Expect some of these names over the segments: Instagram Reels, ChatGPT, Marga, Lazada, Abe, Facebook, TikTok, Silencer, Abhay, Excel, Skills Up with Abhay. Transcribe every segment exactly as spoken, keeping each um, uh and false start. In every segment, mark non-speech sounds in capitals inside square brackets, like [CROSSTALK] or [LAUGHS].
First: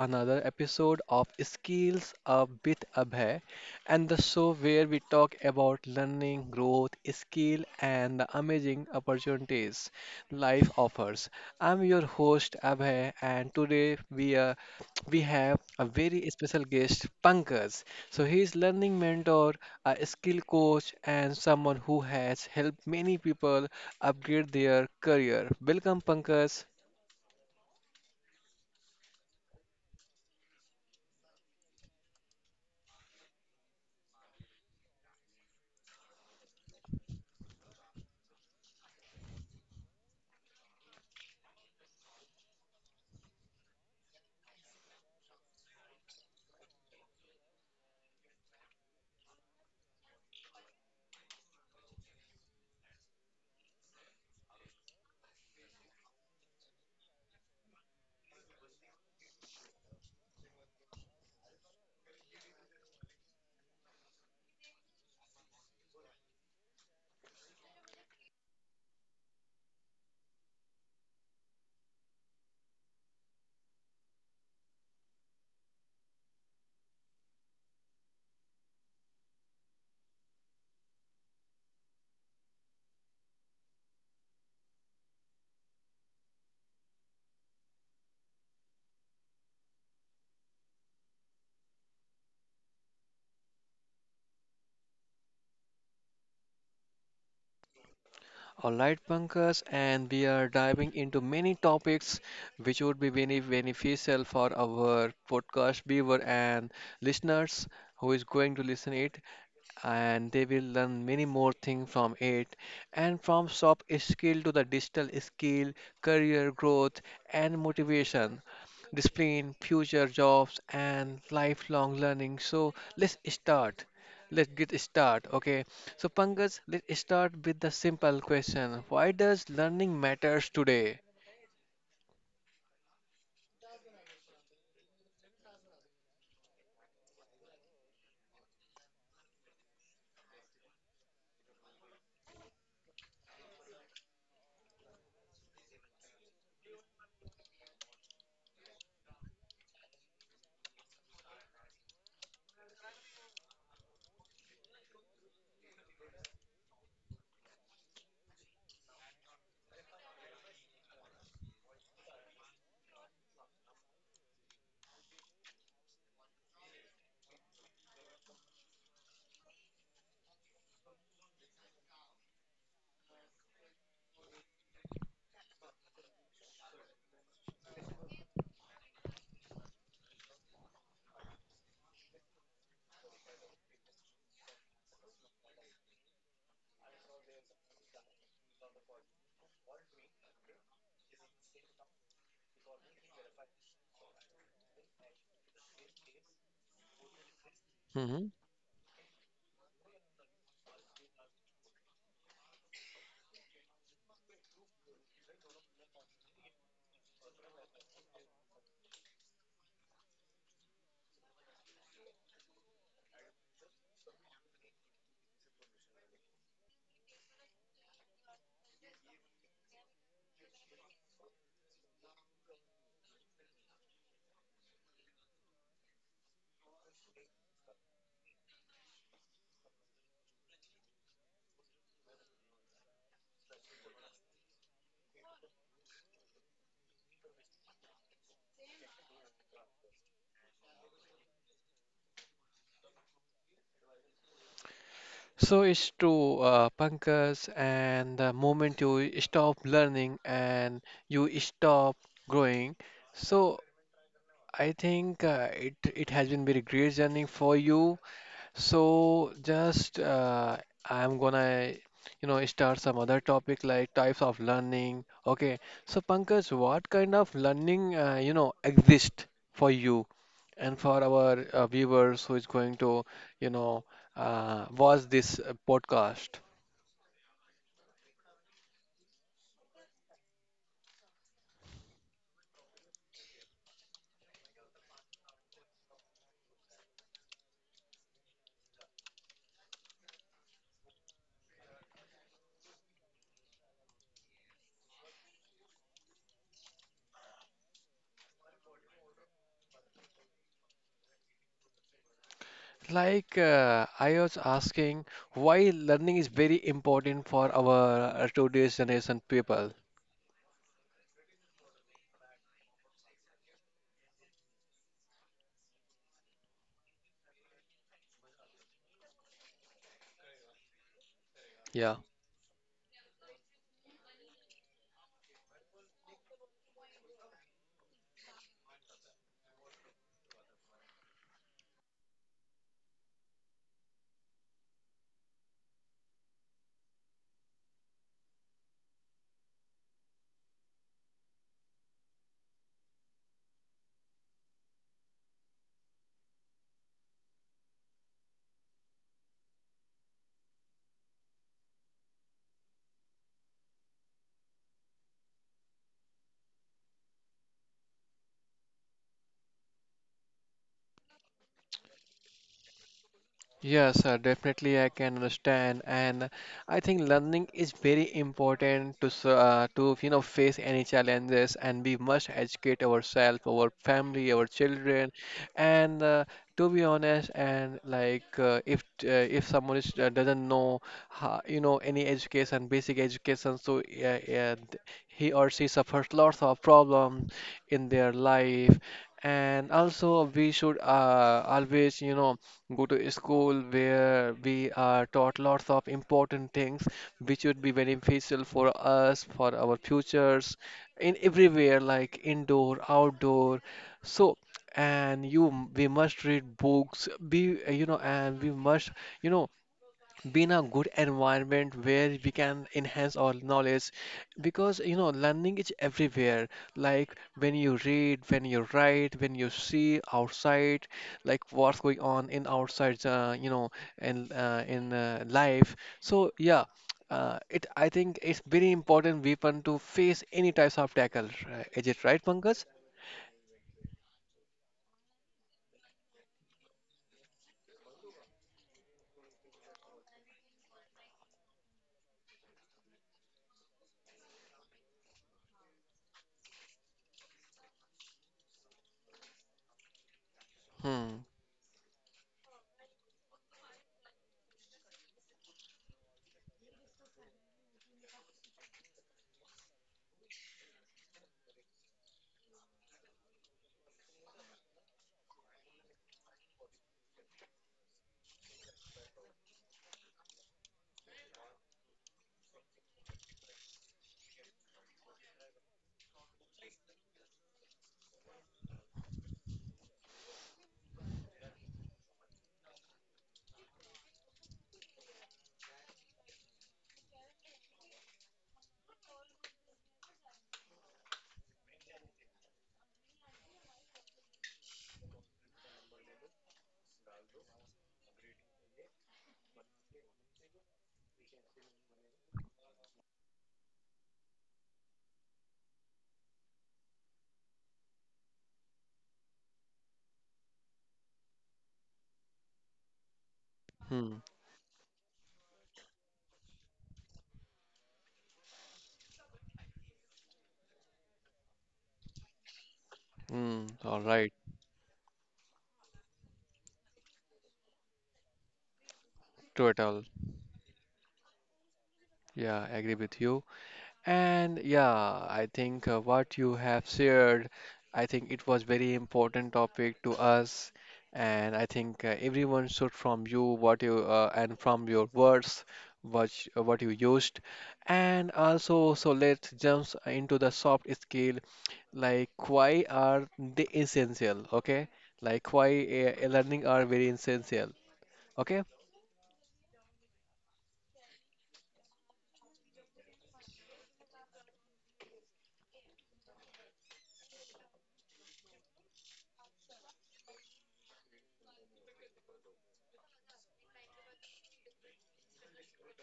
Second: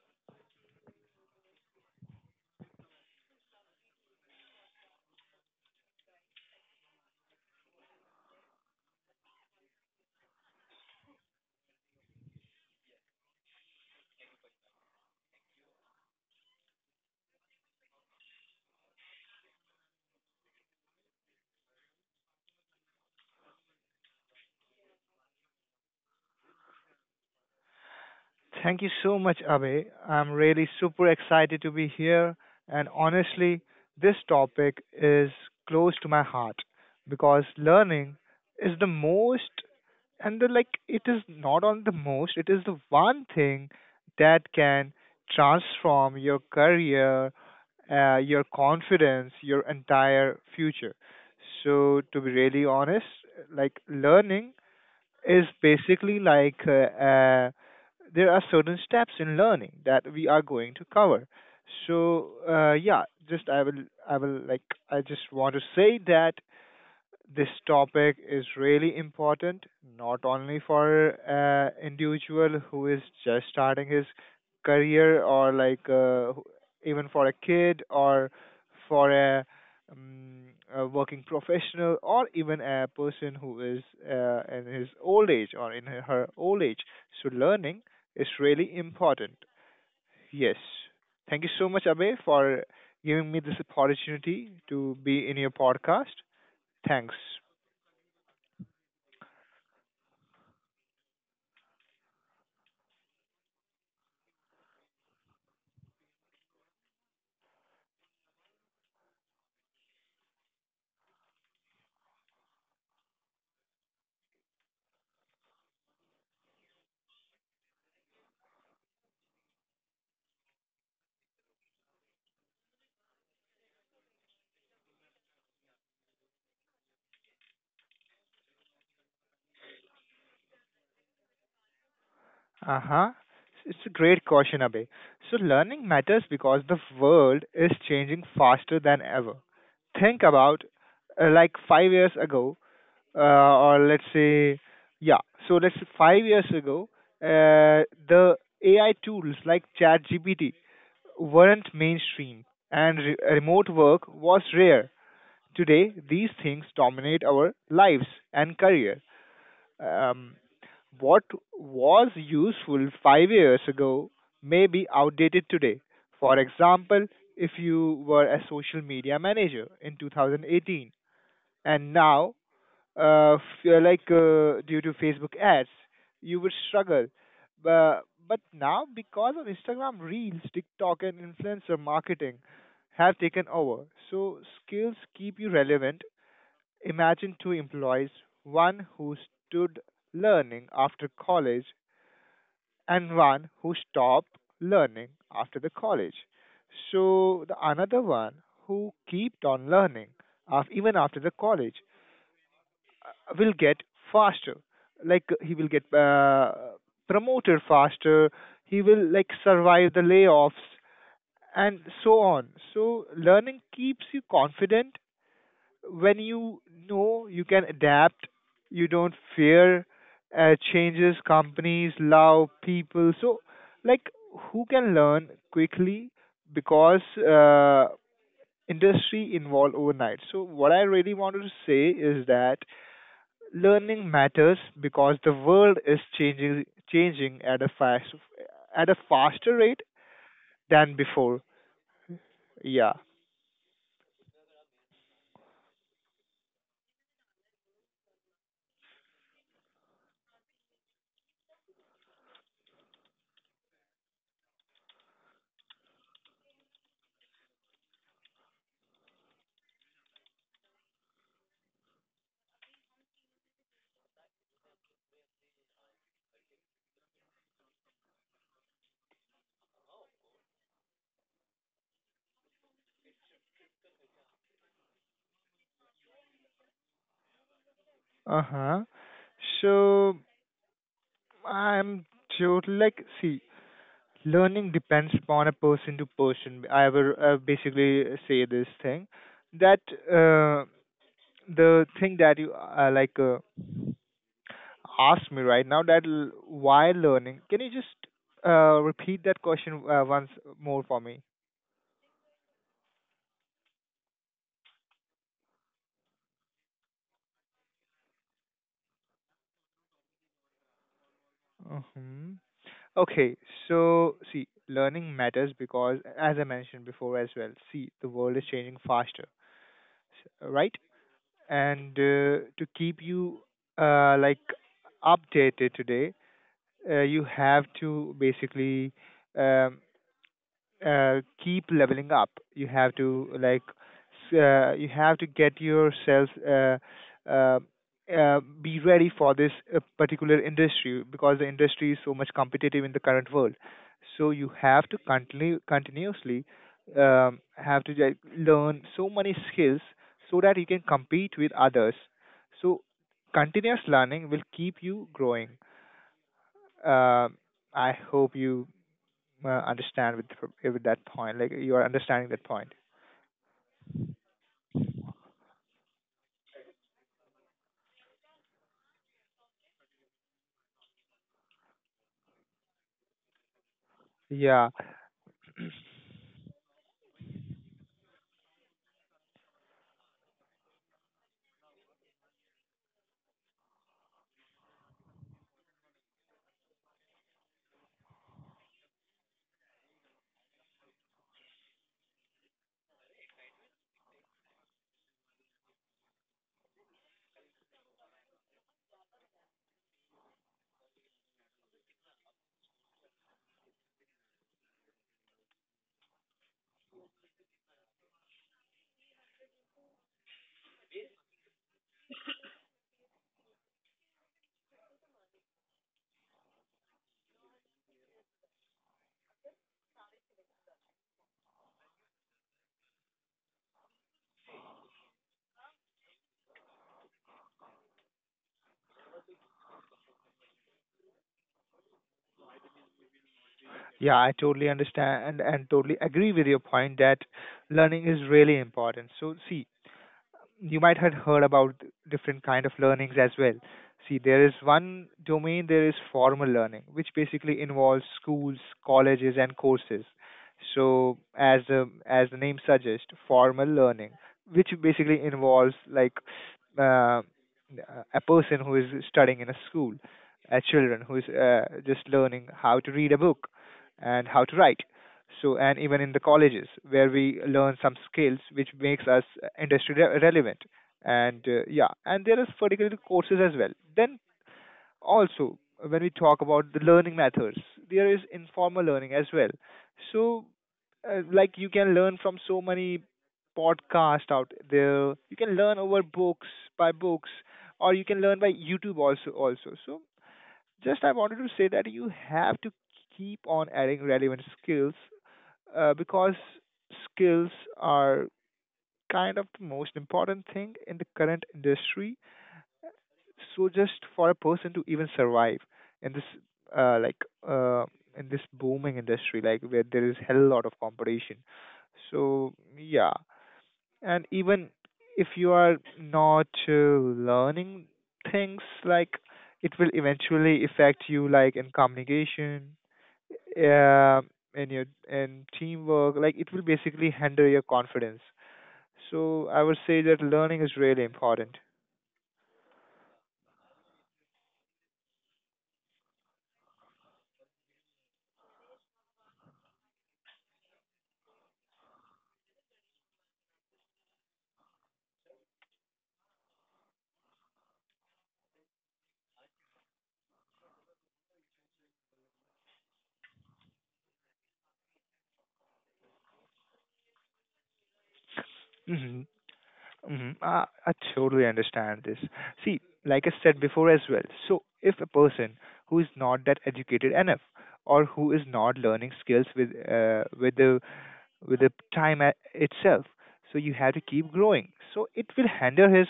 another episode of Skills Up with Abhay and the show where we talk about learning, growth, skill and the amazing opportunities life offers. I'm your host Abhay and today we are we have a very special guest, Pankaj. So he is learning mentor, a skill coach, and someone who has helped many people upgrade their career. Welcome, Pankaj. Thank you so much, Abe. I'm really super excited to be here. And honestly, this topic is close to my heart because learning is the most, and the like, it is not on the most, it is the one thing that can transform your career, uh, your confidence, your entire future. So, to be really honest, like, learning is basically like uh, uh, there are certain steps in learning that we are going to cover. So uh, yeah, just I will I will like I just want to say that this topic is really important, not only for uh, individual who is just starting his career or like uh, even for a kid or for a, um, a working professional or even a person who is uh, in his old age or in her old age. So learning is really important. Yes. Thank you so much, Abe, for giving me this opportunity to be in your podcast. Thanks. Alright, Pankaj, and we are diving into many topics which would be very beneficial for our podcast viewer and listeners who is going to listen it and they will learn many more things from it, and from soft skill to the digital skill, career growth and motivation, discipline, future jobs and lifelong learning. So let's start. Let's get start. Okay. So Pankaj, let's start with the simple question. Why does learning matters today? Uh-huh. It's a great question, Abhay. So learning matters because the world is changing faster than ever. Think about uh, like five years ago, uh, or let's say, yeah, so let's say five years ago, uh, the A I tools like ChatGPT weren't mainstream and re- remote work was rare. Today, these things dominate our lives and career. Um, what was useful five years ago may be outdated today. For example, if you were a social media manager in two thousand eighteen and now, uh, feel like uh, due to Facebook ads, you would struggle. But, but now, because of Instagram Reels, TikTok, and influencer marketing, have taken over. So skills keep you relevant. Imagine two employees, one who stood learning after college and one who stopped learning after the college. So the another Hmm one who kept on learning af- even after the college uh, will get faster. Like he will get uh, promoted faster. He will like survive the layoffs and so on. So learning keeps you confident when you know you can adapt, you don't fear uh, changes, companies, love, people. So, like, who can learn quickly because uh, industry involve overnight. So, what I really wanted to say is that learning matters because the world is changing changing at a fast at a faster rate than before. Yeah. So it's true, uh, Pankaj, and the moment you stop learning and you stop growing, so I think uh, it it has been very great journey for you. So just uh, I'm gonna, you know, start some other topic like types of learning. Okay. So Pankaj, what kind of learning, uh, you know, exist for you and for our uh, viewers who is going to, you know, uh, watch this uh, podcast? Uh huh. So I'm totally like see learning depends upon a person to person. I will uh, basically say this thing that uh, the thing that you uh, like uh, asked me right now, that l- why learning? Can you just uh, repeat that question uh, once more for me? Like uh, I was asking, why learning is very important for our uh, today's generation people. Hmm. Okay, so see, learning matters because, as I mentioned before as well, see, the world is changing faster, s- right? And Yeah. uh, to keep you uh, like updated today, uh, you have to basically um, uh, keep leveling up. You have to like s- uh, you have to get yourself uh, uh, uh, be ready for this uh, particular industry because the industry is so much competitive in the current world. So you have to continue continuously um, have to like, learn so many skills so that you can compete with others. So continuous learning will keep you growing. uh, I hope you uh, understand with with that point. Like you are understanding that point. Yes, uh, definitely I can understand, and I think learning is very important to s- uh, to you know face any challenges, and we must educate ourselves, our family, our Yeah, children, and uh, to be honest, and like uh, if uh, if someone is, uh, doesn't know ho- you know any education, basic education, so yeah, yeah, th- he or she suffers lots of problems in their life, and also we should uh, always you know go to a school where we are taught lots of important things which would be beneficial for us, for our futures, in everywhere like indoor, outdoor. So, and you, m- we must read books, be, uh, you know, and we must, you know, be in a good environment where we can enhance our knowledge, because you know learning is everywhere, like when you read, when you write, when you see outside, like what's going on in outside uh, you know in uh, in uh, life. So yeah uh, it I think it's very important weapon to face any types of tackle, right? Is it right, Pankaj? yeah, I totally understand and, and totally agree with your point that learning is really important. So see, you might have heard about different kind of learnings as well. See, there is one domain, there is formal learning, which basically involves schools, colleges, and courses. So, Hmm as the as the name suggests, formal learning, which basically involves like uh, a person who is studying in a school, a children who is uh, just learning how to read a book and how to write. So and even in the colleges where we learn some skills which makes us uh, industry re- relevant, and uh, yeah, and there is particular courses as well. Then also, when we talk about the learning methods, there is informal learning as well. So uh, like you can learn from so many podcasts out there, you can learn over books, by books, or you can learn by YouTube also also. So just I wanted to say that you have to keep on adding relevant skills uh, because skills are kind of the most important thing in the current industry. So just for a person to even survive in this uh, like uh, in this booming industry, like where there is hell lot of competition. So yeah, hmm and even if you are not uh, learning things, like it will eventually affect you, like in communication, hmm all yeah, right. and your and teamwork, like it will basically hinder your confidence. So I True would at say all. that learning is really important. Yeah, I agree with you. And yeah, I think uh, what you have shared, I think it was very important topic to us, and I think uh, everyone should from you what you uh, and from your words what sh- uh, what you used, and also so let's jump into the soft skill, like why are they essential? Okay, like why uh, learning are very essential. Okay. Hmm. Hmm. I, I totally understand this. See, like I said before as well. So if a person who is not that educated enough or who is not learning skills with uh, with the with the time a- itself. So you have to keep growing. So it will handle his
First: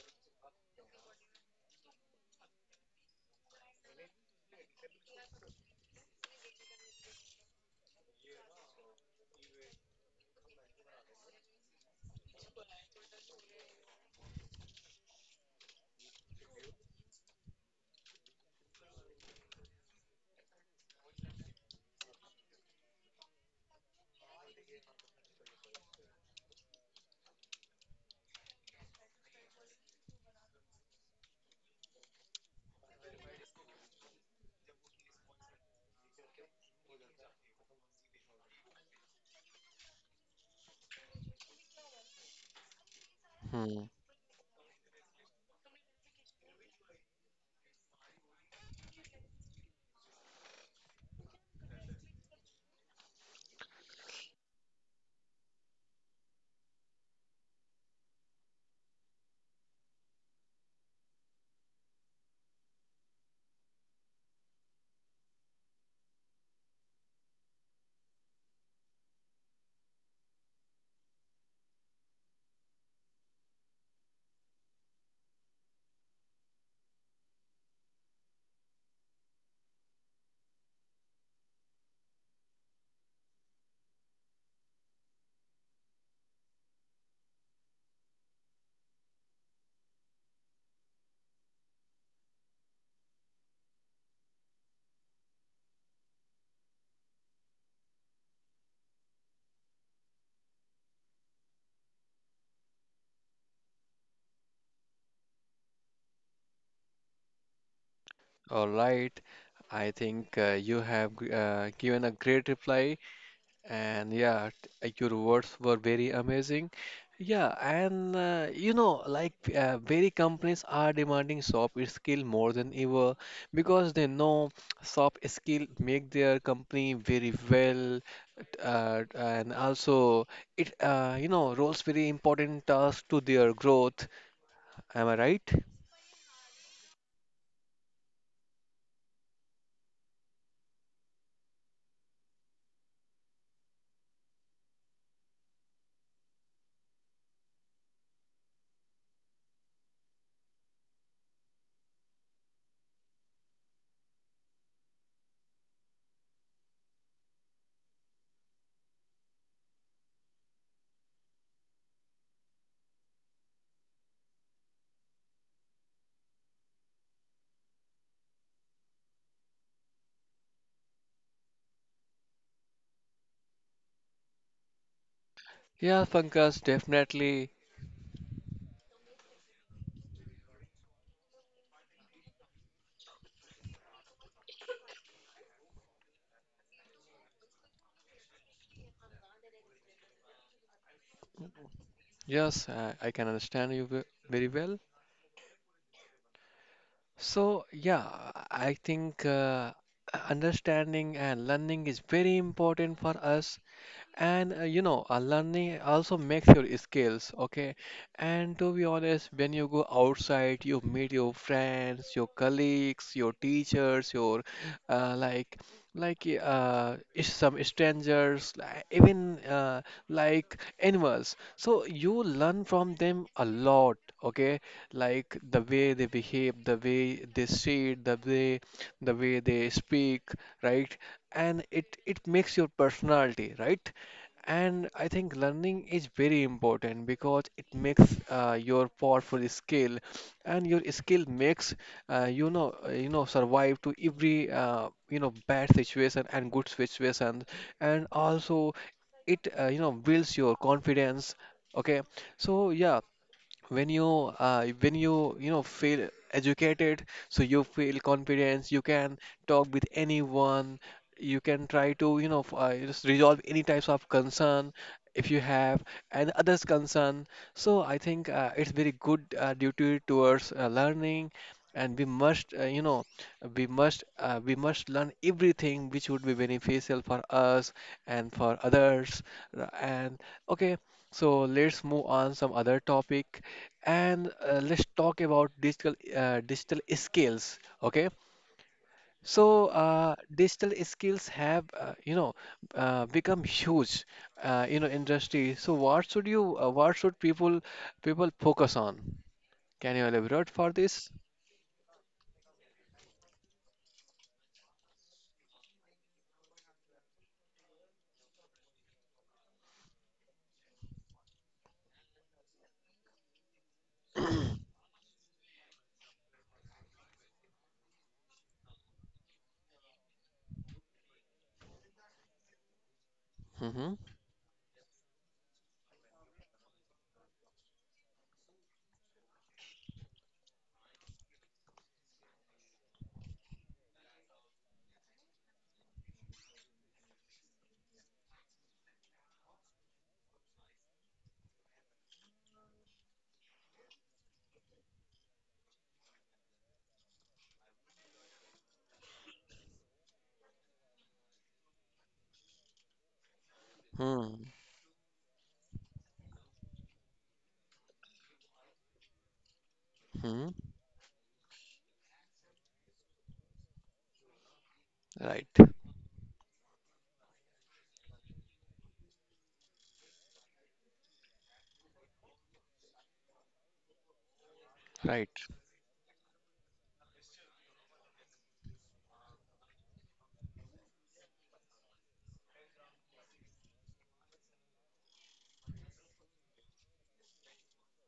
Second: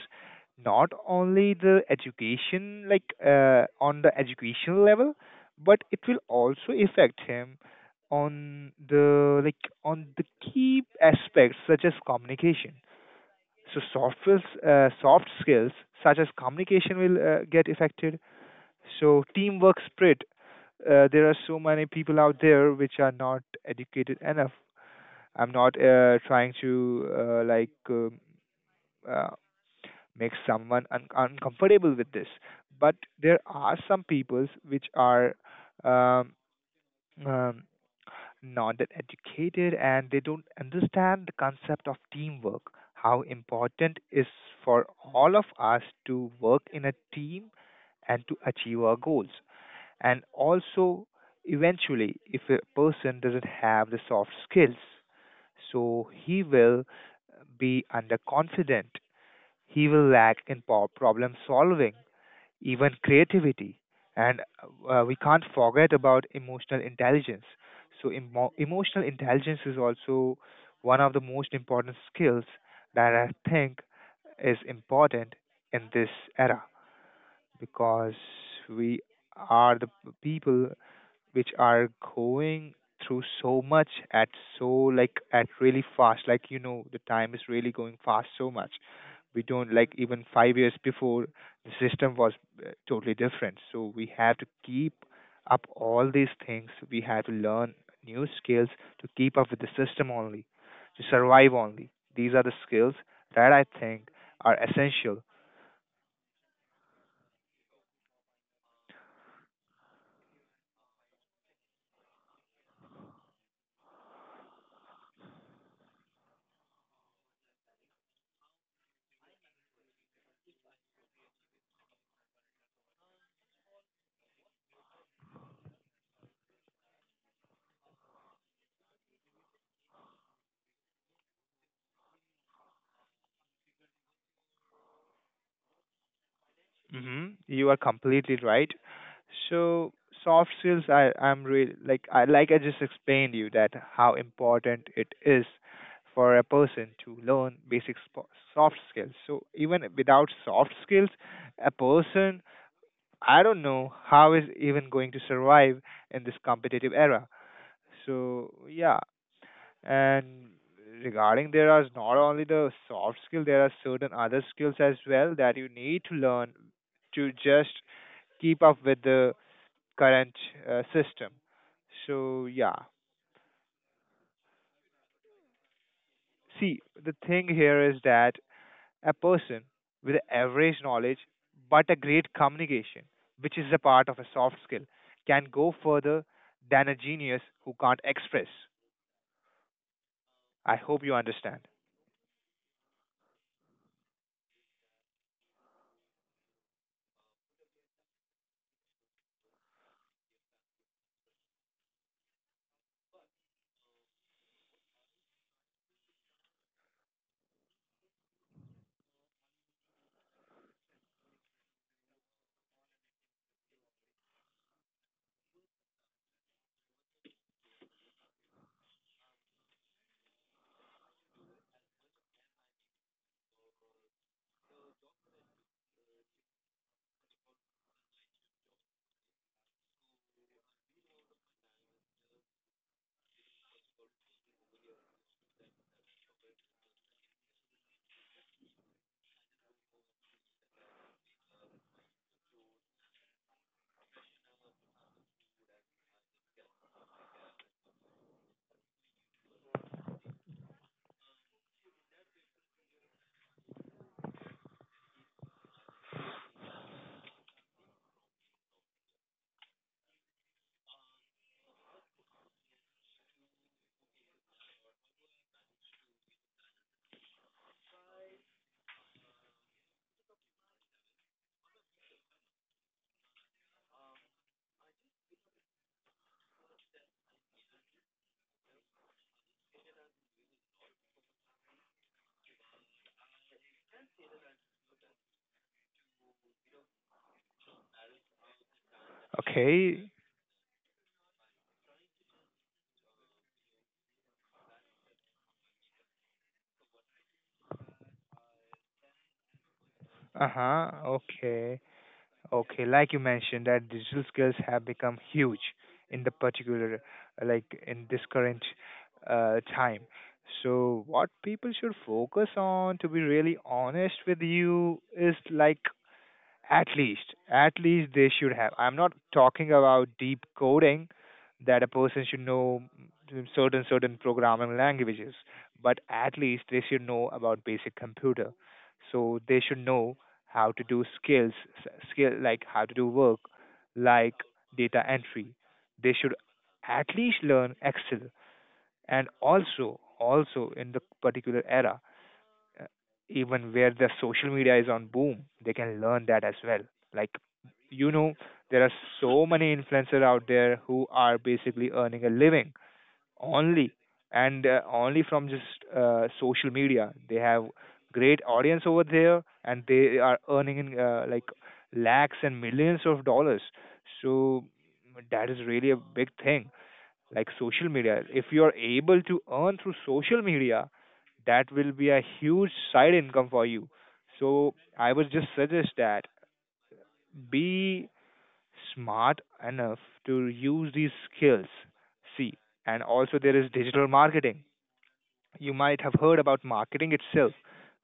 not only the education, like uh, on the educational level, but it will also affect him on the like on the key aspects such as communication. So soft skills, uh, soft skills such as communication will uh, get affected. So teamwork spirit. Uh, there are so many people out there which are not educated enough. I'm not uh, trying to uh, like um, uh, make someone un- uncomfortable with this, but there are some peoples which are um, um, not that educated and they don't understand the concept of teamwork. How hmm. important is for all of us to work in a team and to achieve our goals, and also eventually if a person doesn't have the soft skills, so he will be underconfident, he will lack in po- problem solving, even creativity, and uh, we can't forget about emotional intelligence. So emo- emotional intelligence is also one of the most important skills that I think is important in this era, because we are the people which are going through so much at so like at really fast, like you know the time is really going fast so much. We don't like, even five years before the system was uh, totally different, so we have to keep up all these things. We have to learn new skills to keep up with the system only, to survive only. These are the skills that I think are essential. All right. I think uh, you have g- uh, given a great reply. And yeah, t- uh, your words were very amazing. Yeah, and uh, you know, like uh, very companies are demanding soft skill more than ever because they know soft skill make their company very well, uh, and also it uh, you know roles very important task to their growth. Am I right? Hmm. You are completely right. So soft skills, I I'm really like I like I just explained you that how important it is for a person to learn basic spo- soft skills. So even without soft skills, a person, I don't know how is even going to survive in this competitive era. So yeah, and regarding there are not only the soft skill, there are certain other skills as well that you need to learn to just keep up with the current uh, system. So yeah, Yeah, Pankaj, see the thing definitely. here is that a person with average knowledge but a great communication, which is a part of a soft skill, can go further than a genius who can't express. I hope you understand. Yes, I, I can understand you ve- very well. So, yeah, I think uh, understanding and learning is very important for us, and uh, you know uh, learning also makes your skills, okay, and to be honest when you go outside you meet your friends, your colleagues, your teachers, your uh, like like uh, is- some strangers, li- even uh, like animals, so you learn from them a lot. Okay, like the way they behave, the way they sit, the way the way they speak, right, and it it makes your personality, right. And I think learning is very important because it makes uh, your powerful skill, and your skill makes uh, you know uh, you know survive to every uh, you know bad situation and good situation, and also it uh, you know builds your confidence. Okay, so yeah, when you uh, when you you know feel educated so you feel confidence, you can talk with anyone, you can try to you know f- uh, just resolve any types of concern if you have and others concern. So I think uh, it's very good uh, duty towards uh, learning, and we must uh, you know we must uh, we must learn everything which would be beneficial for us and for others, r- and okay, so let's move on some other topic, and uh, let's talk about digital uh, digital skills. Okay, so Okay. uh, digital skills have uh, you know uh, become huge uh, you know industry. So what should you uh, what should people people focus on? Can you elaborate Uh for huh. this? Okay. Okay, like you mentioned that digital skills have become huge in the particular, like in this current uh, time. So what people should focus on, to be really honest with you, is like at least, at least they should have. I'm not talking about deep coding, that a person should know certain Mm-hmm. certain programming languages, but at least they should know about basic computer. So they should know how to do skills, s- skill like how to do work, like data entry. They should at least learn Excel. And also, also in the particular era, uh, even where the social media is on boom, they can learn that as well. Like, you know, there are so many influencers out there who are basically earning a living only, Mm-hmm. and uh, only from just uh, social media. They have great audience over there, and they are earning in uh, like lakhs and millions of dollars. So Right. that is really a big thing, like social media. If you are able to earn through social media, that will be a huge side income for you. So I would Right. just suggest that be smart enough to use these skills. See, and also there is digital marketing. You might have heard about marketing itself.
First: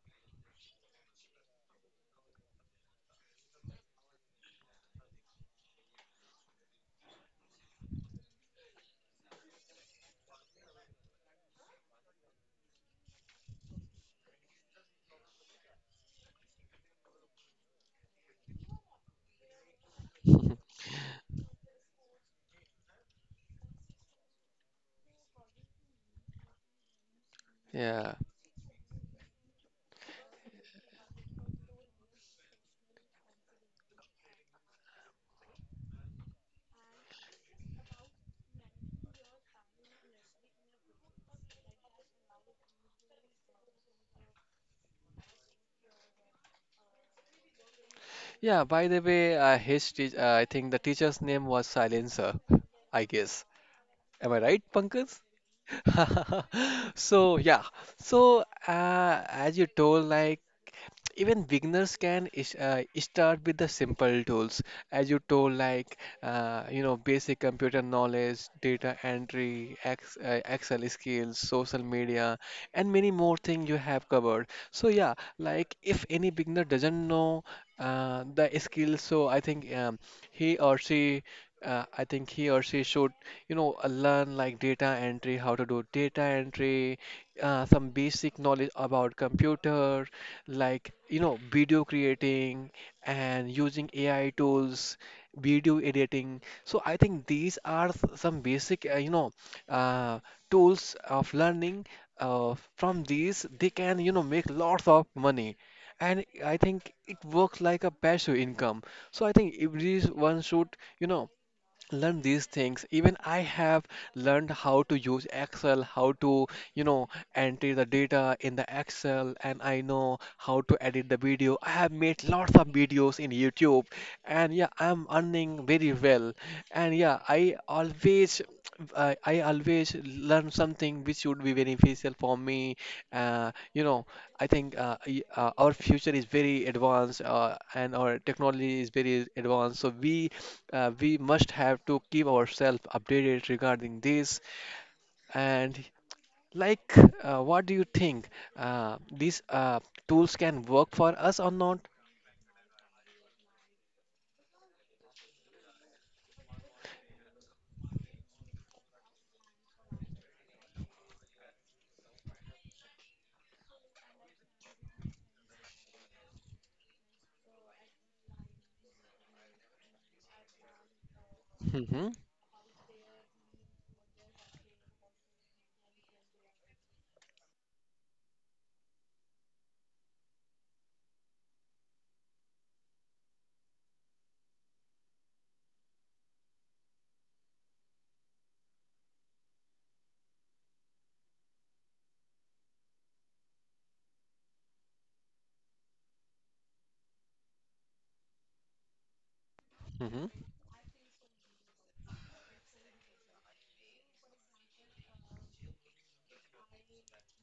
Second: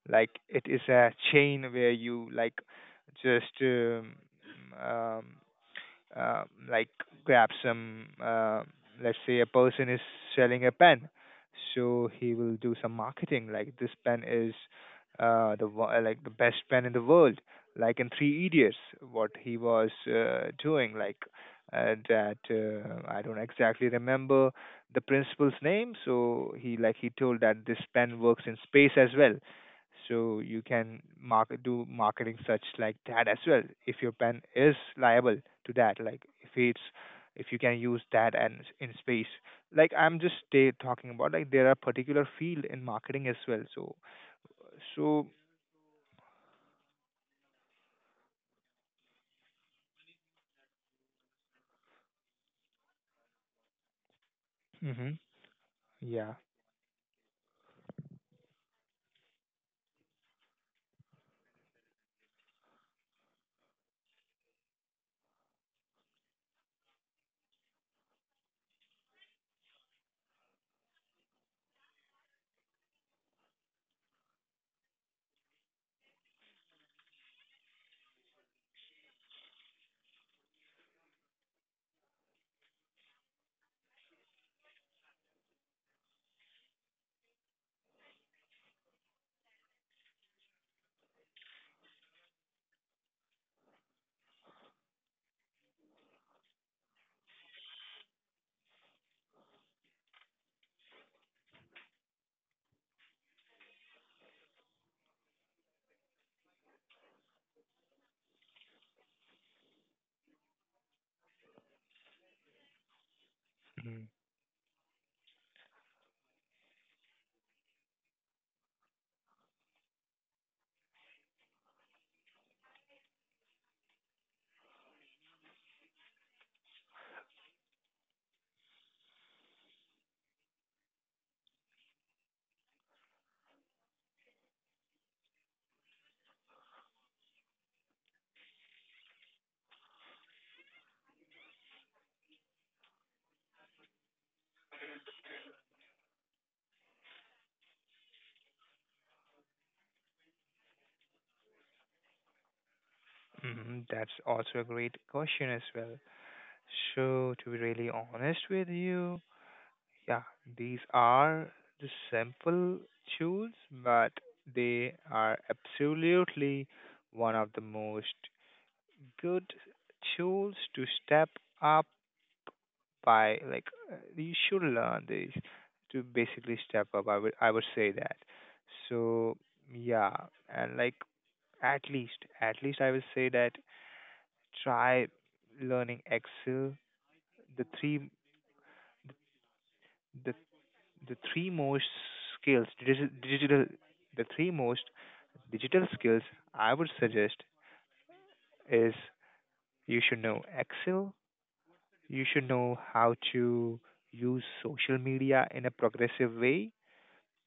Like it is a chain where you like just um, um, uh, like grab some, uh, let's say a person is selling a pen, so he will do some marketing, like, this pen is uh, the wo- uh, like the best pen in the world, like in Three Idiots. What he was uh, doing, like, uh, that uh, I don't exactly remember the principal's name. So he like he told that this Yeah. pen works in space as well. So you can market do marketing such like that as well if your pen is liable to that, like if it's if you can use that and s- in space. Like, I'm just ta- talking about, like, there are particular field in marketing as well, so so Yeah. By the way, uh, his teach uh, I think the teacher's name was Silencer. I guess. Am I right, Hmm. Pankaj? Yeah. [LAUGHS] So yeah, so uh, as you told, like even beginners can is- uh, start with the simple tools, as you told, like uh, you know, basic computer knowledge, data entry, ex uh, Excel skills, social media, and many more things you have covered. So yeah, like if any beginner doesn't know uh, the skills, so I think um, he or she. Uh, I think he or she should, you know, uh, learn like data entry, how to do data entry, uh, some basic knowledge about computer, like you know, video creating and using A I tools, video editing. So I think these are s- some basic, uh, you know, uh, tools of learning. Uh, from these, they can you know make lots of money, and I think it works like a passive income. So I think everyone should you know learn these things. Even I have Hmm. learned how to use excel, how to you know enter the data in the excel, and I know how to edit the video, I have made lots of videos in YouTube, and yeah I'm earning very well. And yeah i always always I, I always learn something which would be beneficial for me. Uh, you know, I think uh, y- uh, our future is very advanced uh, and our technology is very advanced. So we uh, we must have to keep ourselves updated regarding this. And like, uh, what do you think? Uh, these uh, tools can work for us or not? Hmm. That's also a great question as well. So, to be really honest with you, yeah, these are the simple tunes, but they are absolutely one of the most good tools to step up Mm-hmm. by. Like, uh, you should learn these to basically step up. I would I would say that. So yeah, and, like, at least at least I would say that, try learning Excel. The three the the three most skills digi- digital the three most digital skills I would suggest is, you should Mm-hmm. know Excel, you should know how to use social media in a progressive way,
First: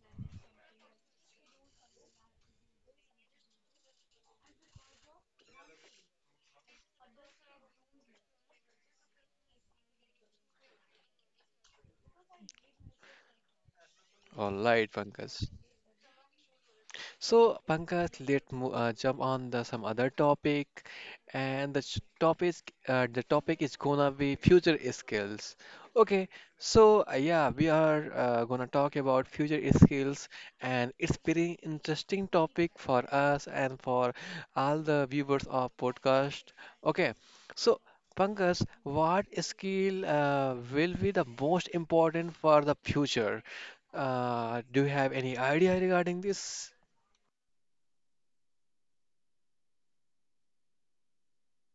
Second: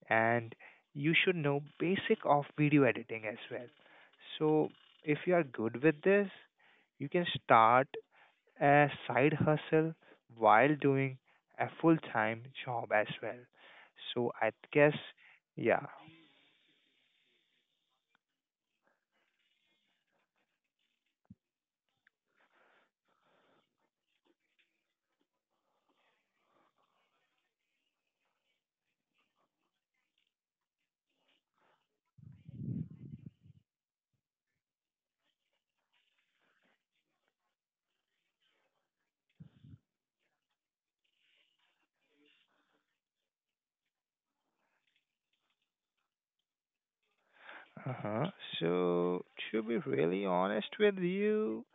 and you should know basic of video editing as well. So if you are good with this, you can start a side hustle while doing a full time job as well. So I All right, guess. Pankaj. Yeah. So, Pankaj, let's mo uh, jump on the some other topic, and the sh- topic uh, the topic is gonna be future skills. Okay, so uh, yeah, we are uh, gonna talk about future skills, and it's pretty interesting topic for us and for all the viewers of podcast. Okay, so. Pankaj, what skill uh, will be the most important for the future? Uh, do you have any idea regarding this? Uh-huh. So, to be really honest with you,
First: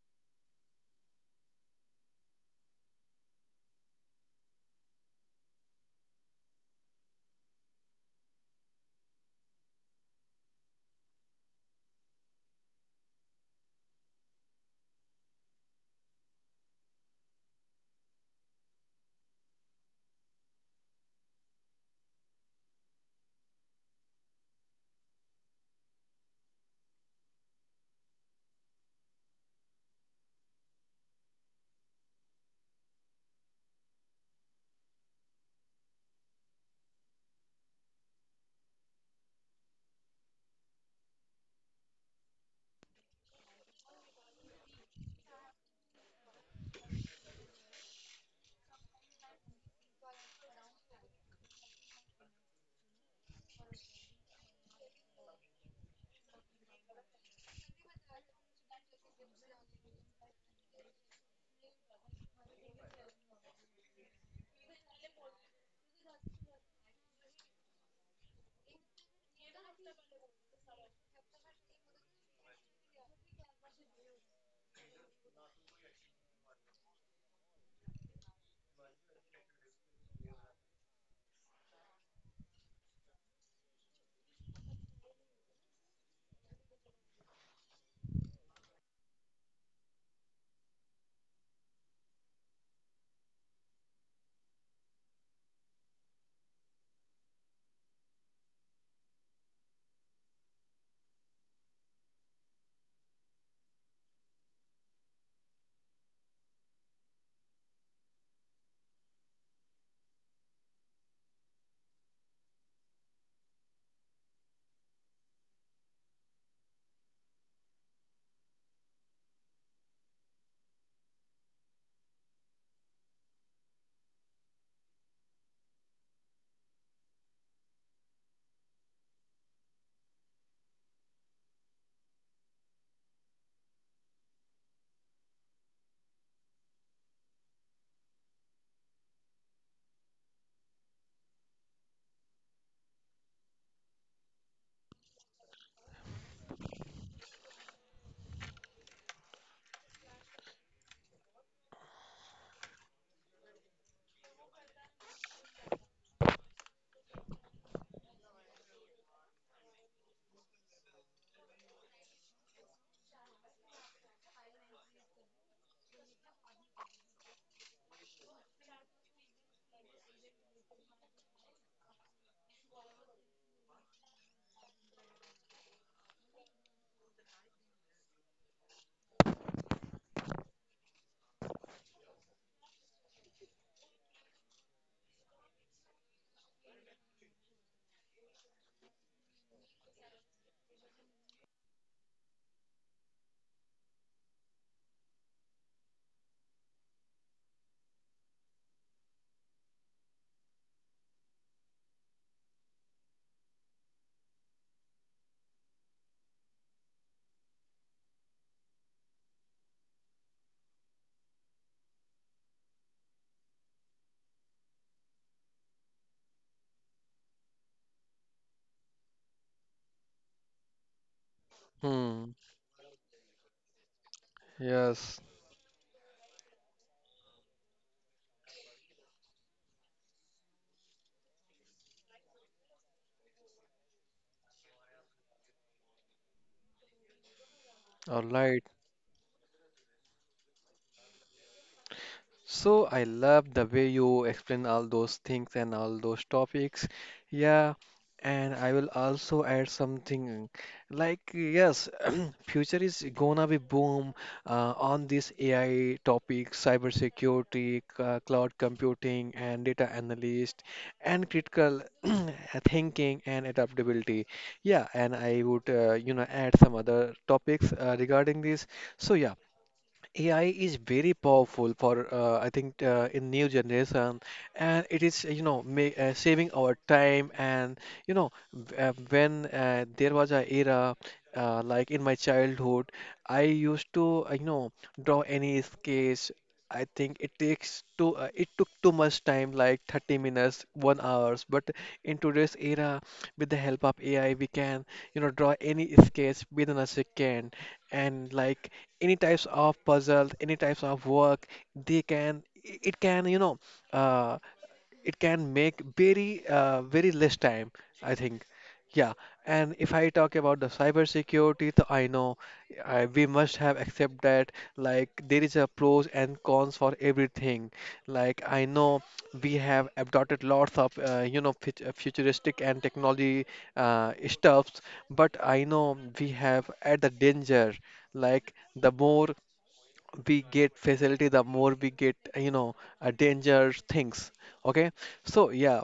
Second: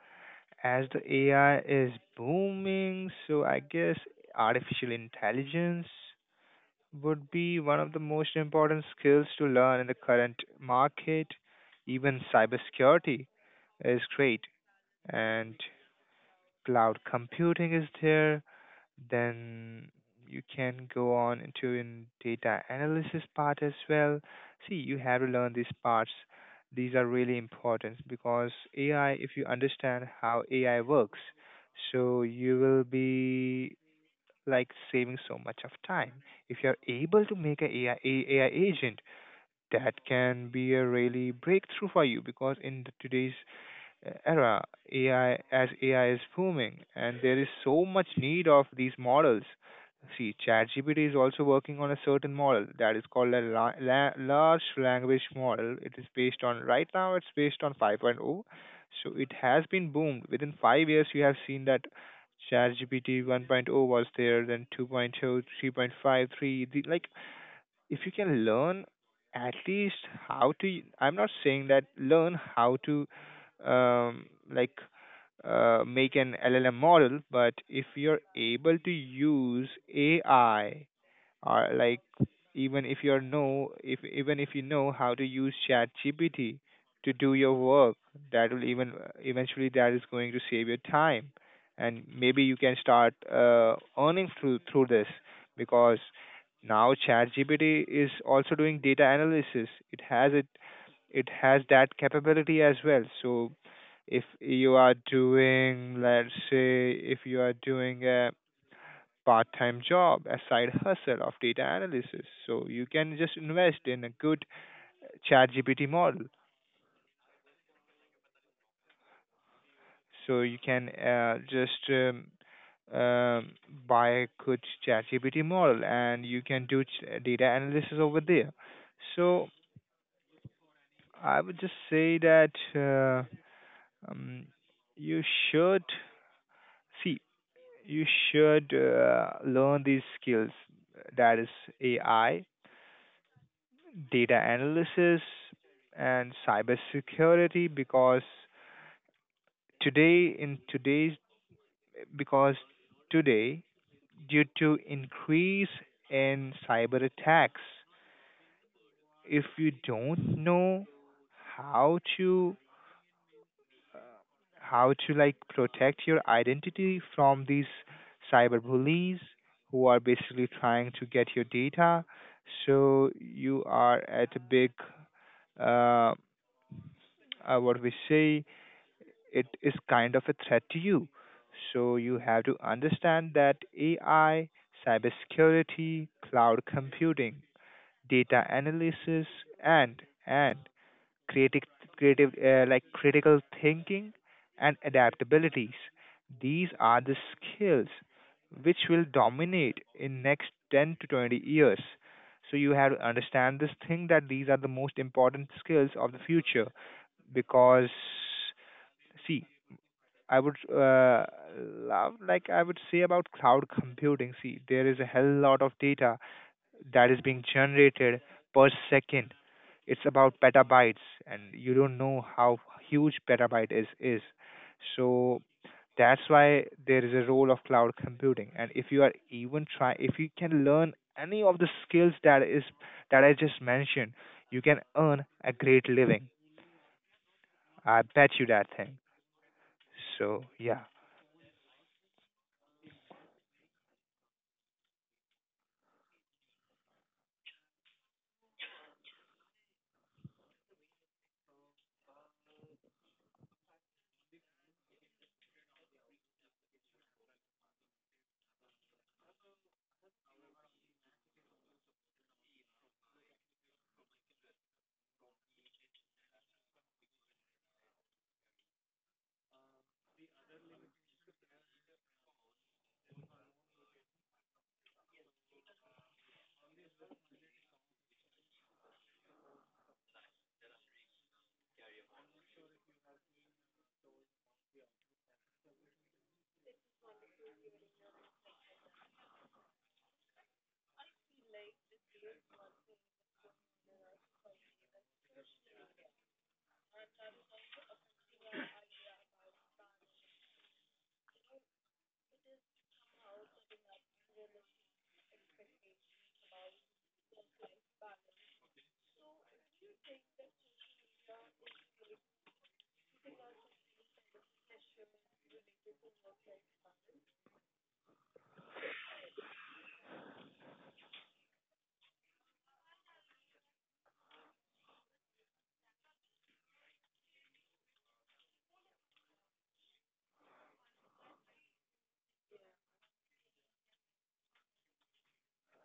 as the A I is booming, so I guess artificial intelligence would be one of the most important skills to learn in the current market. Even cybersecurity is great, and cloud computing is there, then you can go on into in data analysis part as well. See, you have to learn these parts. These are really important because AI, if you understand how AI works, so you will be, like, saving so much of time. If you're able to make an ai, A I agent, that can be a really breakthrough for you, because in the today's era A I, as A I is booming, and there is so much need of these models. See, ChatGPT is also working on a certain model that is called a la- la- large language model. It is based on right now. It's based on 5.0, point oh, so it has been boomed. Within five years, you have seen that ChatGPT 1.0 point oh was there, then two point oh, three point five, three The, like if you can learn at least how to I'm not saying that learn how to, um, like, uh, make an L L M model. But if you're able to use AI, or, like, even if you're know if even if you know how to use Chat GPT to do your work, that will even eventually, that is going to save your time. And maybe you can start uh, earning through through this, because now ChatGPT is also doing data analysis. It has it it has that capability as well. So if you are doing, let's say, if you are doing a part-time job, a side hustle of data analysis, so you can just invest in a good ChatGPT model. So you can, uh, just um, um, buy a good ChatGPT model, and you can do ch- data analysis over there. So I would just say that, uh, um, you should, see, you should, uh, learn these skills, that is A I, data analysis, and cybersecurity, because today, in today's, because today, due to increase in cyber attacks, if you don't know how to, how to like, protect your identity from these cyber bullies who are basically trying to get your data. So you are at a big, uh, uh, what we say, it is kind of a threat to you. So you have to understand that A I, cybersecurity, cloud computing, data analysis, and and creative, creative uh, like critical thinking and adaptabilities. These are the skills which will dominate in next ten to twenty years. So you have to understand this thing that these are the most important skills of the future, because, see, I would, uh, love, like, I would say about cloud computing. See, there is a hell lot of data that is being generated per second. It's about petabytes, and you don't know Hmm, how huge petabyte is is. yes, So that's why there is a role of cloud computing. And if you are even try, if you can learn any of the skills that is that I just mentioned, you can earn a great living. I all bet you right. that thing. So yeah. So I love the way you explain all those things and all those topics. Yeah, and I will also add something, like yes, [CLEARS THROAT] future is gonna be boom uh, on this A I topics, cybersecurity, uh, cloud computing, and data analyst, and critical [CLEARS THROAT] thinking and adaptability. Yeah, and I would uh, you know add some other topics uh, regarding this. So yeah. A I is very powerful for uh, I think uh, in new generation, and it is you know ma- uh, saving our time, and you know w- uh, when uh, there was a era uh, like in my childhood, I used to uh, you know draw any sketch. I think it takes to uh, it took too much time like thirty minutes, one hours. But in today's era, with the help of A I, we can you know draw any sketch within a second, and like any types of puzzles, any types of work, they can it can you know uh, it can make very uh, very less time I think. Yeah, and if I talk about the cybersecurity, so I know I, we must have accept that like there is a pros and cons for everything, like I know we have adopted lots of uh, you know fut- uh, futuristic and technology uh, stuffs, but I know we have at the danger, like the more we get facility, the more we get, you know, uh, danger things. Okay, so yeah,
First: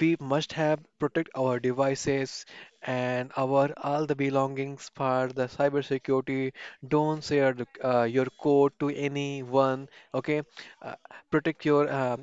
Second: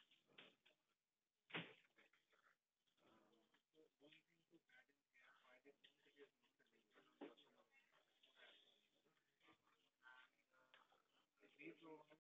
we must have protect our devices and our all the belongings for the cybersecurity. Don't share the, uh, your code to anyone. Okay, uh, protect your uh,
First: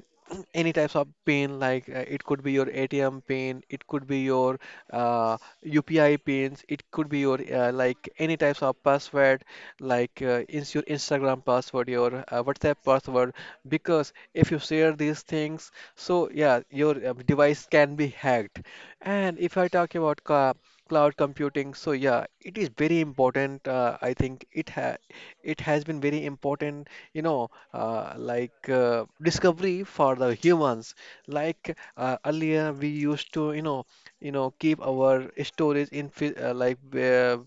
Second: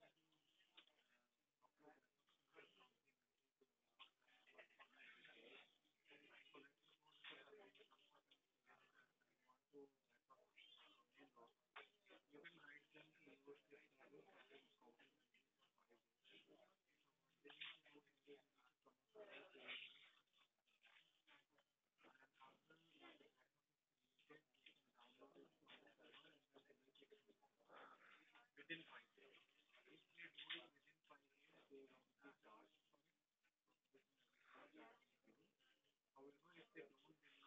any types of pin like uh, it could be your A T M pin, it could be your uh, U P I pins, it could be your uh, like any types of password like uh, is your Instagram password, your uh, WhatsApp password, because if you share these things, so yeah, your uh, device can be hacked. And if I talk about uh, cloud computing, so yeah, it is very important. Uh, I think it ha it has been very important, you know, uh, like uh, discovery for the humans. Like uh, earlier, we used to, you know, you know, keep our storage in phy- uh, like uh,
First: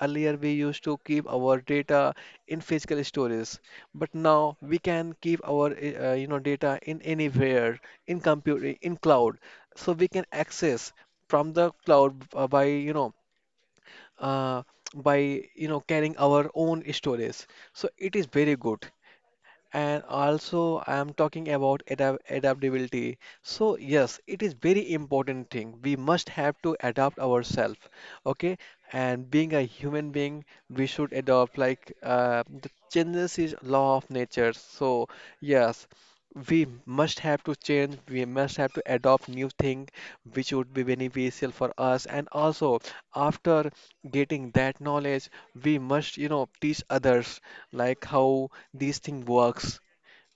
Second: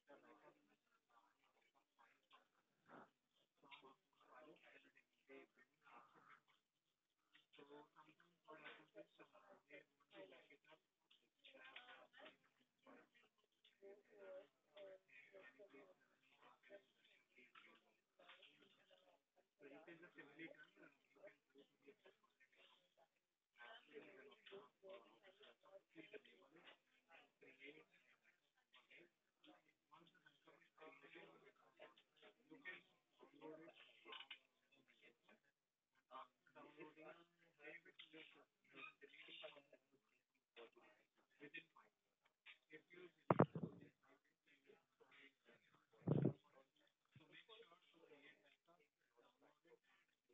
Earlier, we used to keep our data in physical storage, but now we can keep our eh, uh, you know data in anywhere, in computer, in cloud. So we can access from the cloud uh, by you know uh, by you know carrying our own storage. So it is very good. And also I am talking about adap- adaptability. So yes, it is very important thing. We must have to adapt ourselves. Okay, and being a human being, we should adopt, like, uh, the changes is law of nature. So yes, we must have to change. We must have to adopt new thing which would be beneficial for us, and also after getting that knowledge, we must, you know, teach others like how these thing works.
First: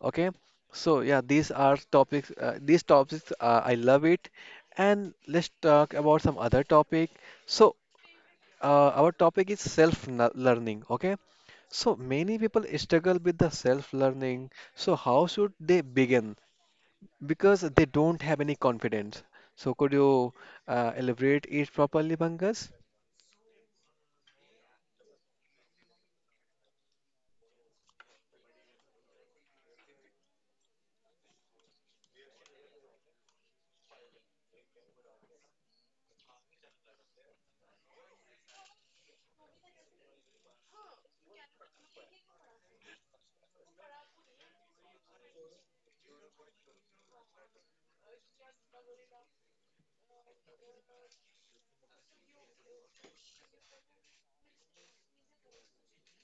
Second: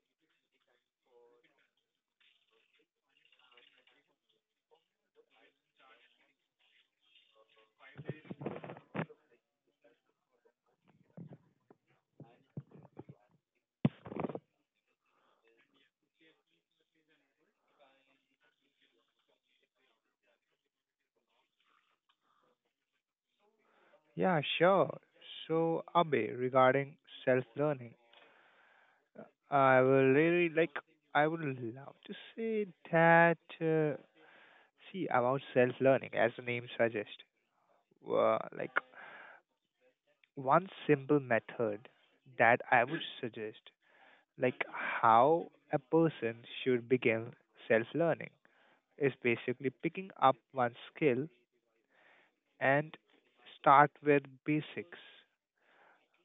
Okay, so yeah, these are topics, uh, these topics uh, I love it. And let's talk about some other topic. So uh, our topic is self n- learning. Okay, so many people struggle with the self learning. So how should they begin, because they don't have any confidence. So could you uh, elaborate it properly, Pankaj? Yeah, sure. So Abe, regarding self-learning, I will really like. I would love to say that. Uh, see, about self-learning, as the name suggests, uh, like, one simple method that I would suggest, like how a person should begin self-learning, is basically picking up one skill and start with basics,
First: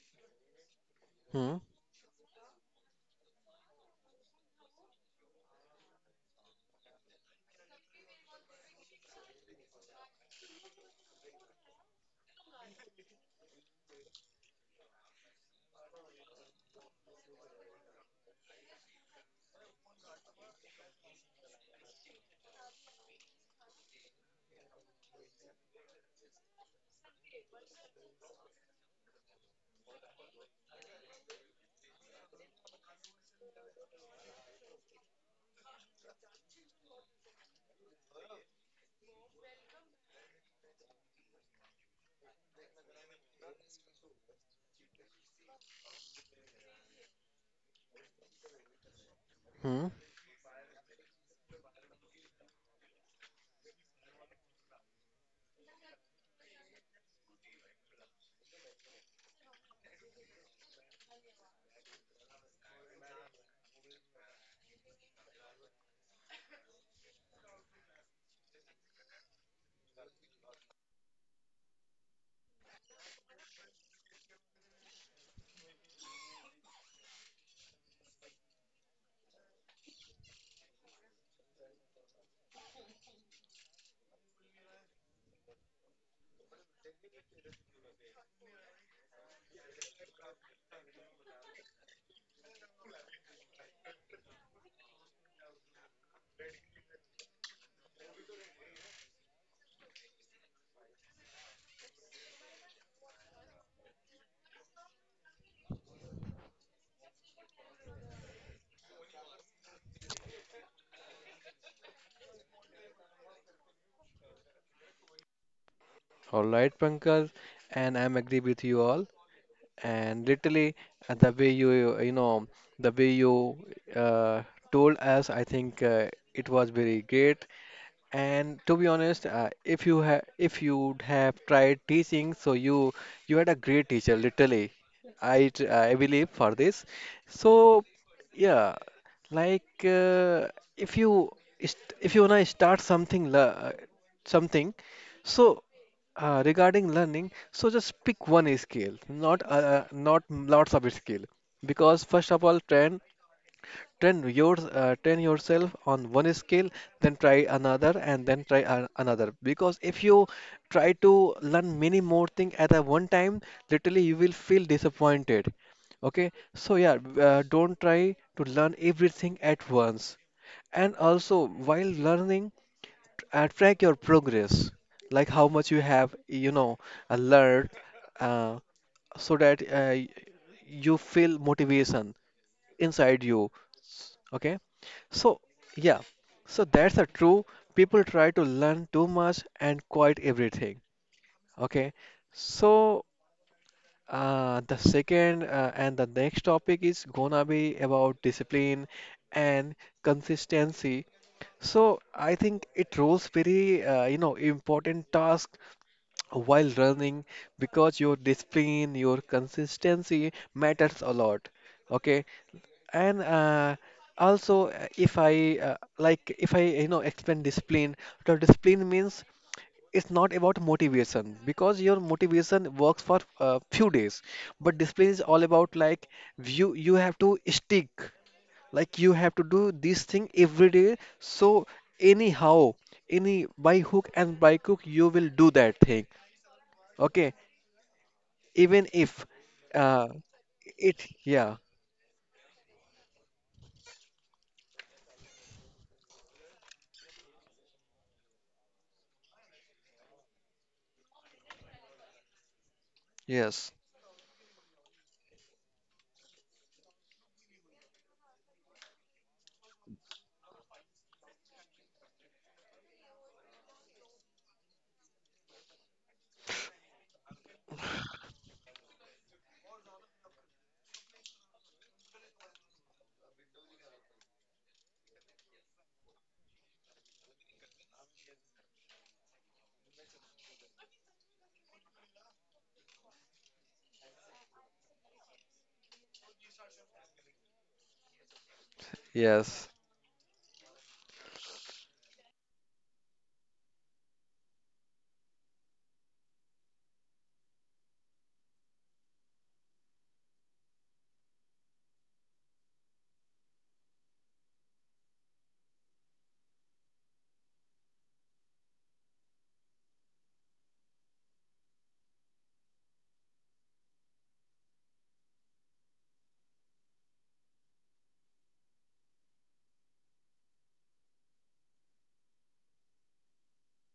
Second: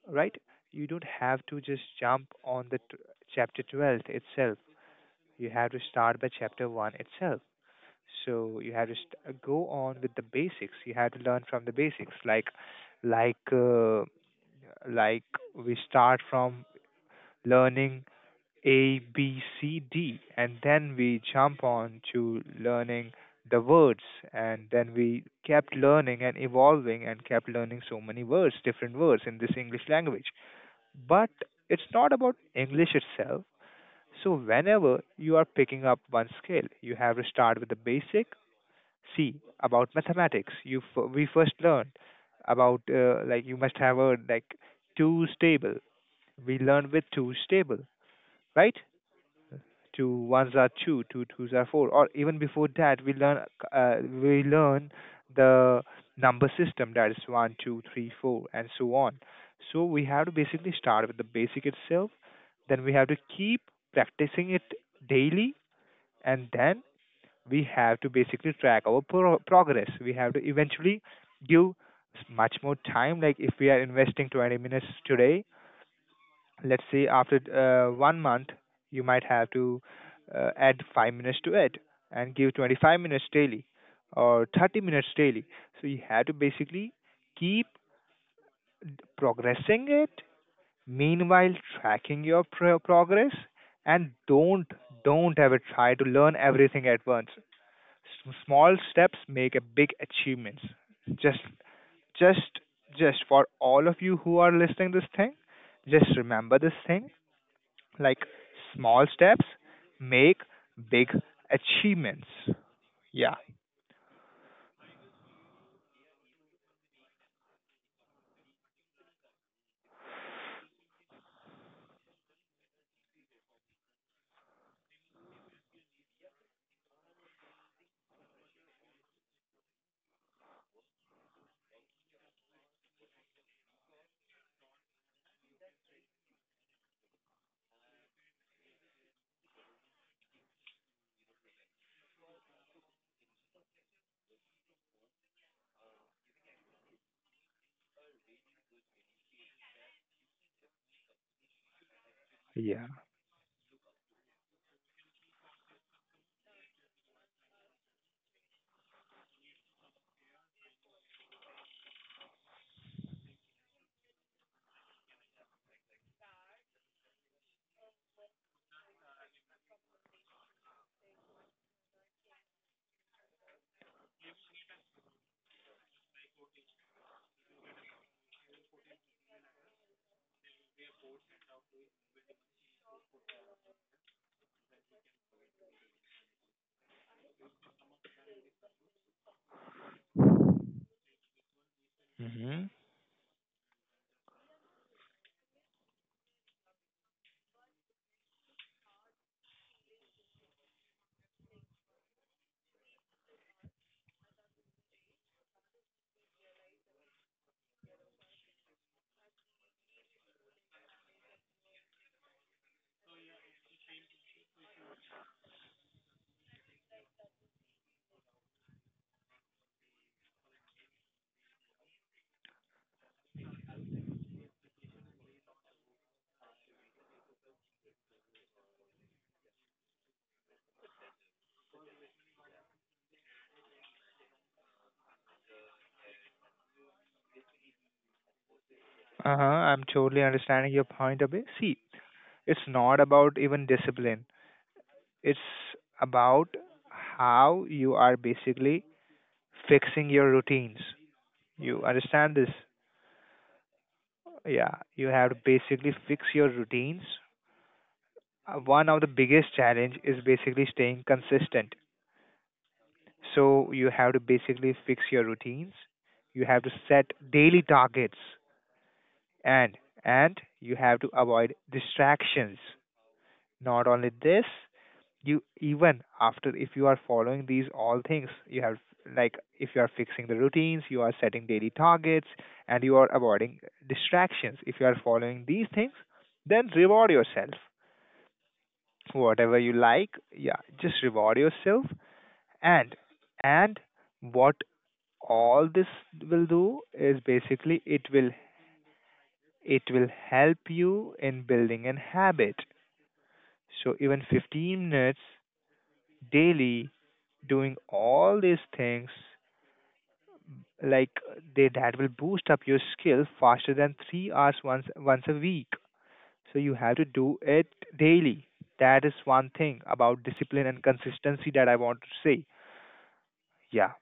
right? You don't have to Hmm. just jump on the t- chapter twelve itself. You have to start by chapter one itself. So you have to st- uh, go on with the basics. You have to learn from the basics, like like uh, like we start from learning A B C D, and then we jump on to learning the words, and then we kept learning and evolving and kept learning so many words, different words in this English language. But it's not about English itself. So whenever you are picking up one skill, you have to start with the basic. See, about mathematics, you f- we first learned about, uh, like, you must have a, like, twos table. We learn with twos table, right? Hmm. Two ones are two, two twos are four. Or even before that, we learn, uh, we learn the number system, that is one, two, three, four, and so on. So we have to basically start with the basic itself. Then we have to keep practicing it daily, and then we have to basically track our pro- progress. We have to eventually give s- much more time. Like, if we are investing twenty minutes today, let's say after uh, one month, you might have to uh, add five minutes to it and give twenty-five minutes daily or thirty minutes daily. So you have to basically keep d- progressing it, meanwhile tracking your pro- progress, and don't don't ever try to learn everything at once. S- Small steps make a big achievements. Just, just, just for all of you who are listening this thing, just remember this thing. Like, small steps make big achievements. Yeah. All right, Pankaj, and I'm agree with you all. And literally, uh, the way you, you know the way you uh, told us, I think uh, it was very great. And to be honest, uh, if you have, if you'd have tried teaching, so you you had a great teacher, literally. I tr- I believe for this. So yeah, like, uh, if you st- if you wanna start something le- uh, something, so uh, regarding learning, so just pick one skill, not, uh, not lots of skill, because first of all, Yeah. trend train your, uh, train yourself on one skill, then try another, and then try an- another. Because if you try to learn many more things at a one time, literally you will feel disappointed. Okay, so yeah, uh, don't try to learn everything at once. And also while learning, uh, track your progress, like how much you have, you know uh, learned, uh, so that uh, y- you feel motivation inside you. Okay, so, yeah, so that's a true. People try to learn too much and quite everything. Okay, Hmm. so uh, the second uh, and the next topic is gonna be about discipline and consistency. So I think it rolls very uh, you know important task while running, because your discipline, your consistency matters a lot. Okay, and uh, also, uh, if I uh, like if I you know explain discipline, the discipline means it's not about motivation, because your motivation works for a few days, but discipline is all about, like, you you have to stick, like you have to do this thing every day. So anyhow, any by hook and by crook, you will do that thing. Okay, even if Uh huh. I'm uh, totally understanding your it point of it. yeah, See, it's not about even discipline. It's about how you are basically fixing your routines. You understand this? yes, Yeah, you have to basically fix your routines. Uh, One of the biggest challenge is basically staying consistent. So you have to basically fix your routines. You have to set daily targets, and and you have to avoid distractions. Not only this, you, even after, if you are following these all things, you have, like, if you are fixing the routines, you are setting daily targets, and you are avoiding distractions. If you are following these things, then reward yourself, whatever yes. you like. Yeah, just reward yourself. And and what, all this will do is basically, it will, it will help you in building an habit. So even fifteen minutes daily doing all these things, like, they that will boost up your skill faster than three hours once once a week. So you have to do it daily. That is one thing about discipline and consistency that I want to say. Yeah.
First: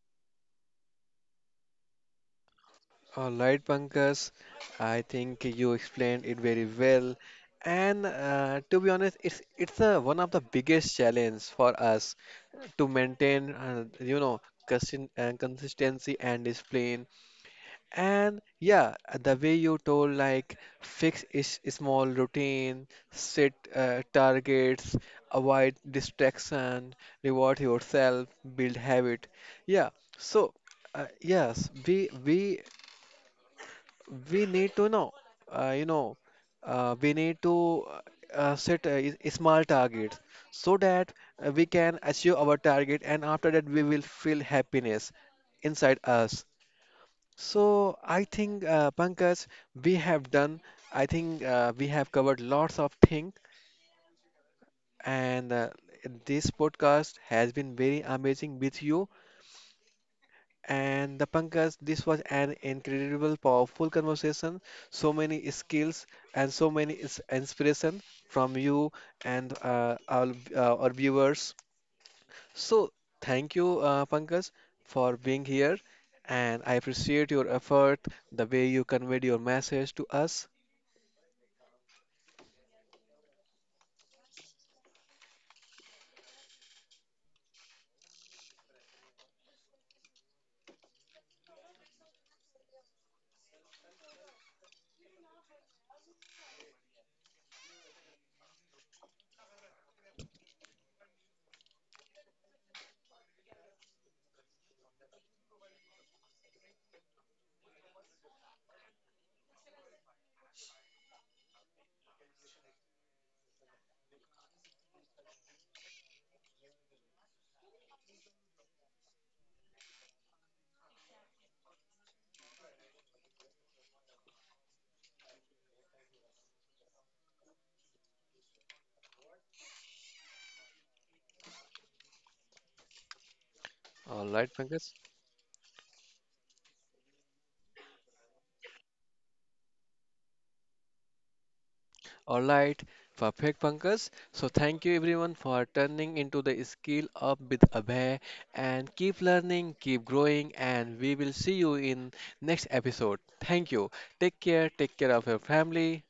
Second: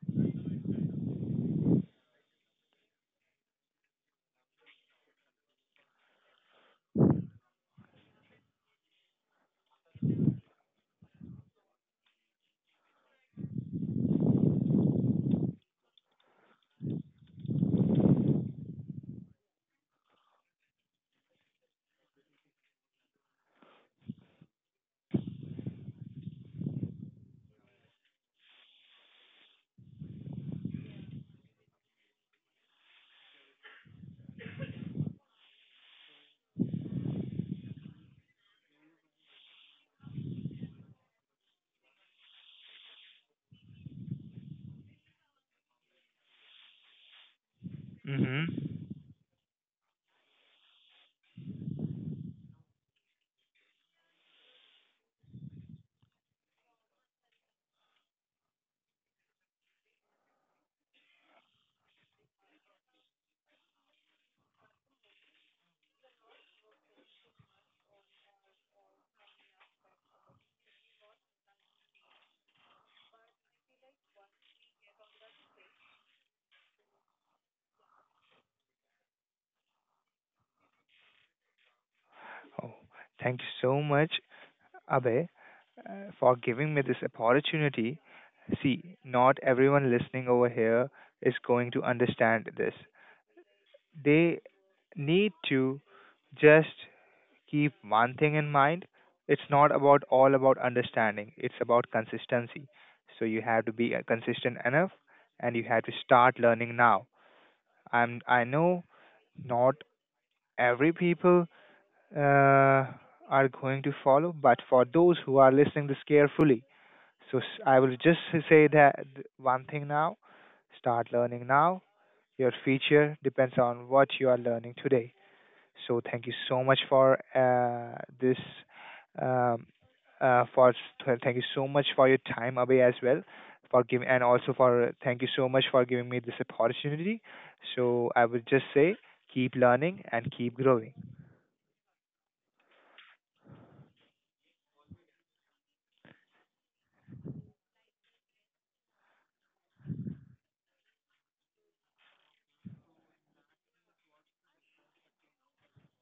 All right, Pankaj, I think you explained it very well. And uh, to be honest, it's it's a, one of the biggest challenge for us to maintain, uh, you know, consin- uh, consistency and discipline. And yeah, uh, the way you told, like fix is small routine, set uh, targets, avoid distraction, reward yourself, build habit. Yeah. So uh, yes, we we we need to know, uh, you know uh, we need to, uh, uh, set a, a small targets, so that uh, we can achieve our target, and after that we will feel happiness inside us. So I Mm-hmm. think, uh, Pankaj, we have done, I think, uh, we have covered lots of things. And uh, this podcast has been very amazing with you. And the Pankaj, this was an incredible, powerful conversation. So many skills and so many is- inspiration from you and uh, our, uh, our viewers. So thank you, uh, Pankaj, for being here. And I appreciate your effort, the way you conveyed your message to us. Oh, thank you so much, Abhay, uh, for giving me this opportunity. See, not everyone listening over here is going to understand this. They need to just keep one thing in mind. It's not about all about understanding. It's about consistency. So you have to be uh, consistent enough, and you have to start learning now. I'm. I know, not every people uh, are going to follow, but for those who are listening this carefully, so s- I will just say that, th- one thing now, start learning now. Your future depends on what you are learning today. So thank you so much for uh, this. Um, uh, for, th- thank you so much for your time, away as well, for giving, All and right, also Pankaj. for, uh, thank you so much for giving me this opportunity. So I would just say, keep learning and keep growing. All right, perfect, Pankaj. So thank you everyone for turning into the Skill Up with Abhay, and keep learning, keep growing, and we will see you in next episode. Thank you. Take care. Take care of your family.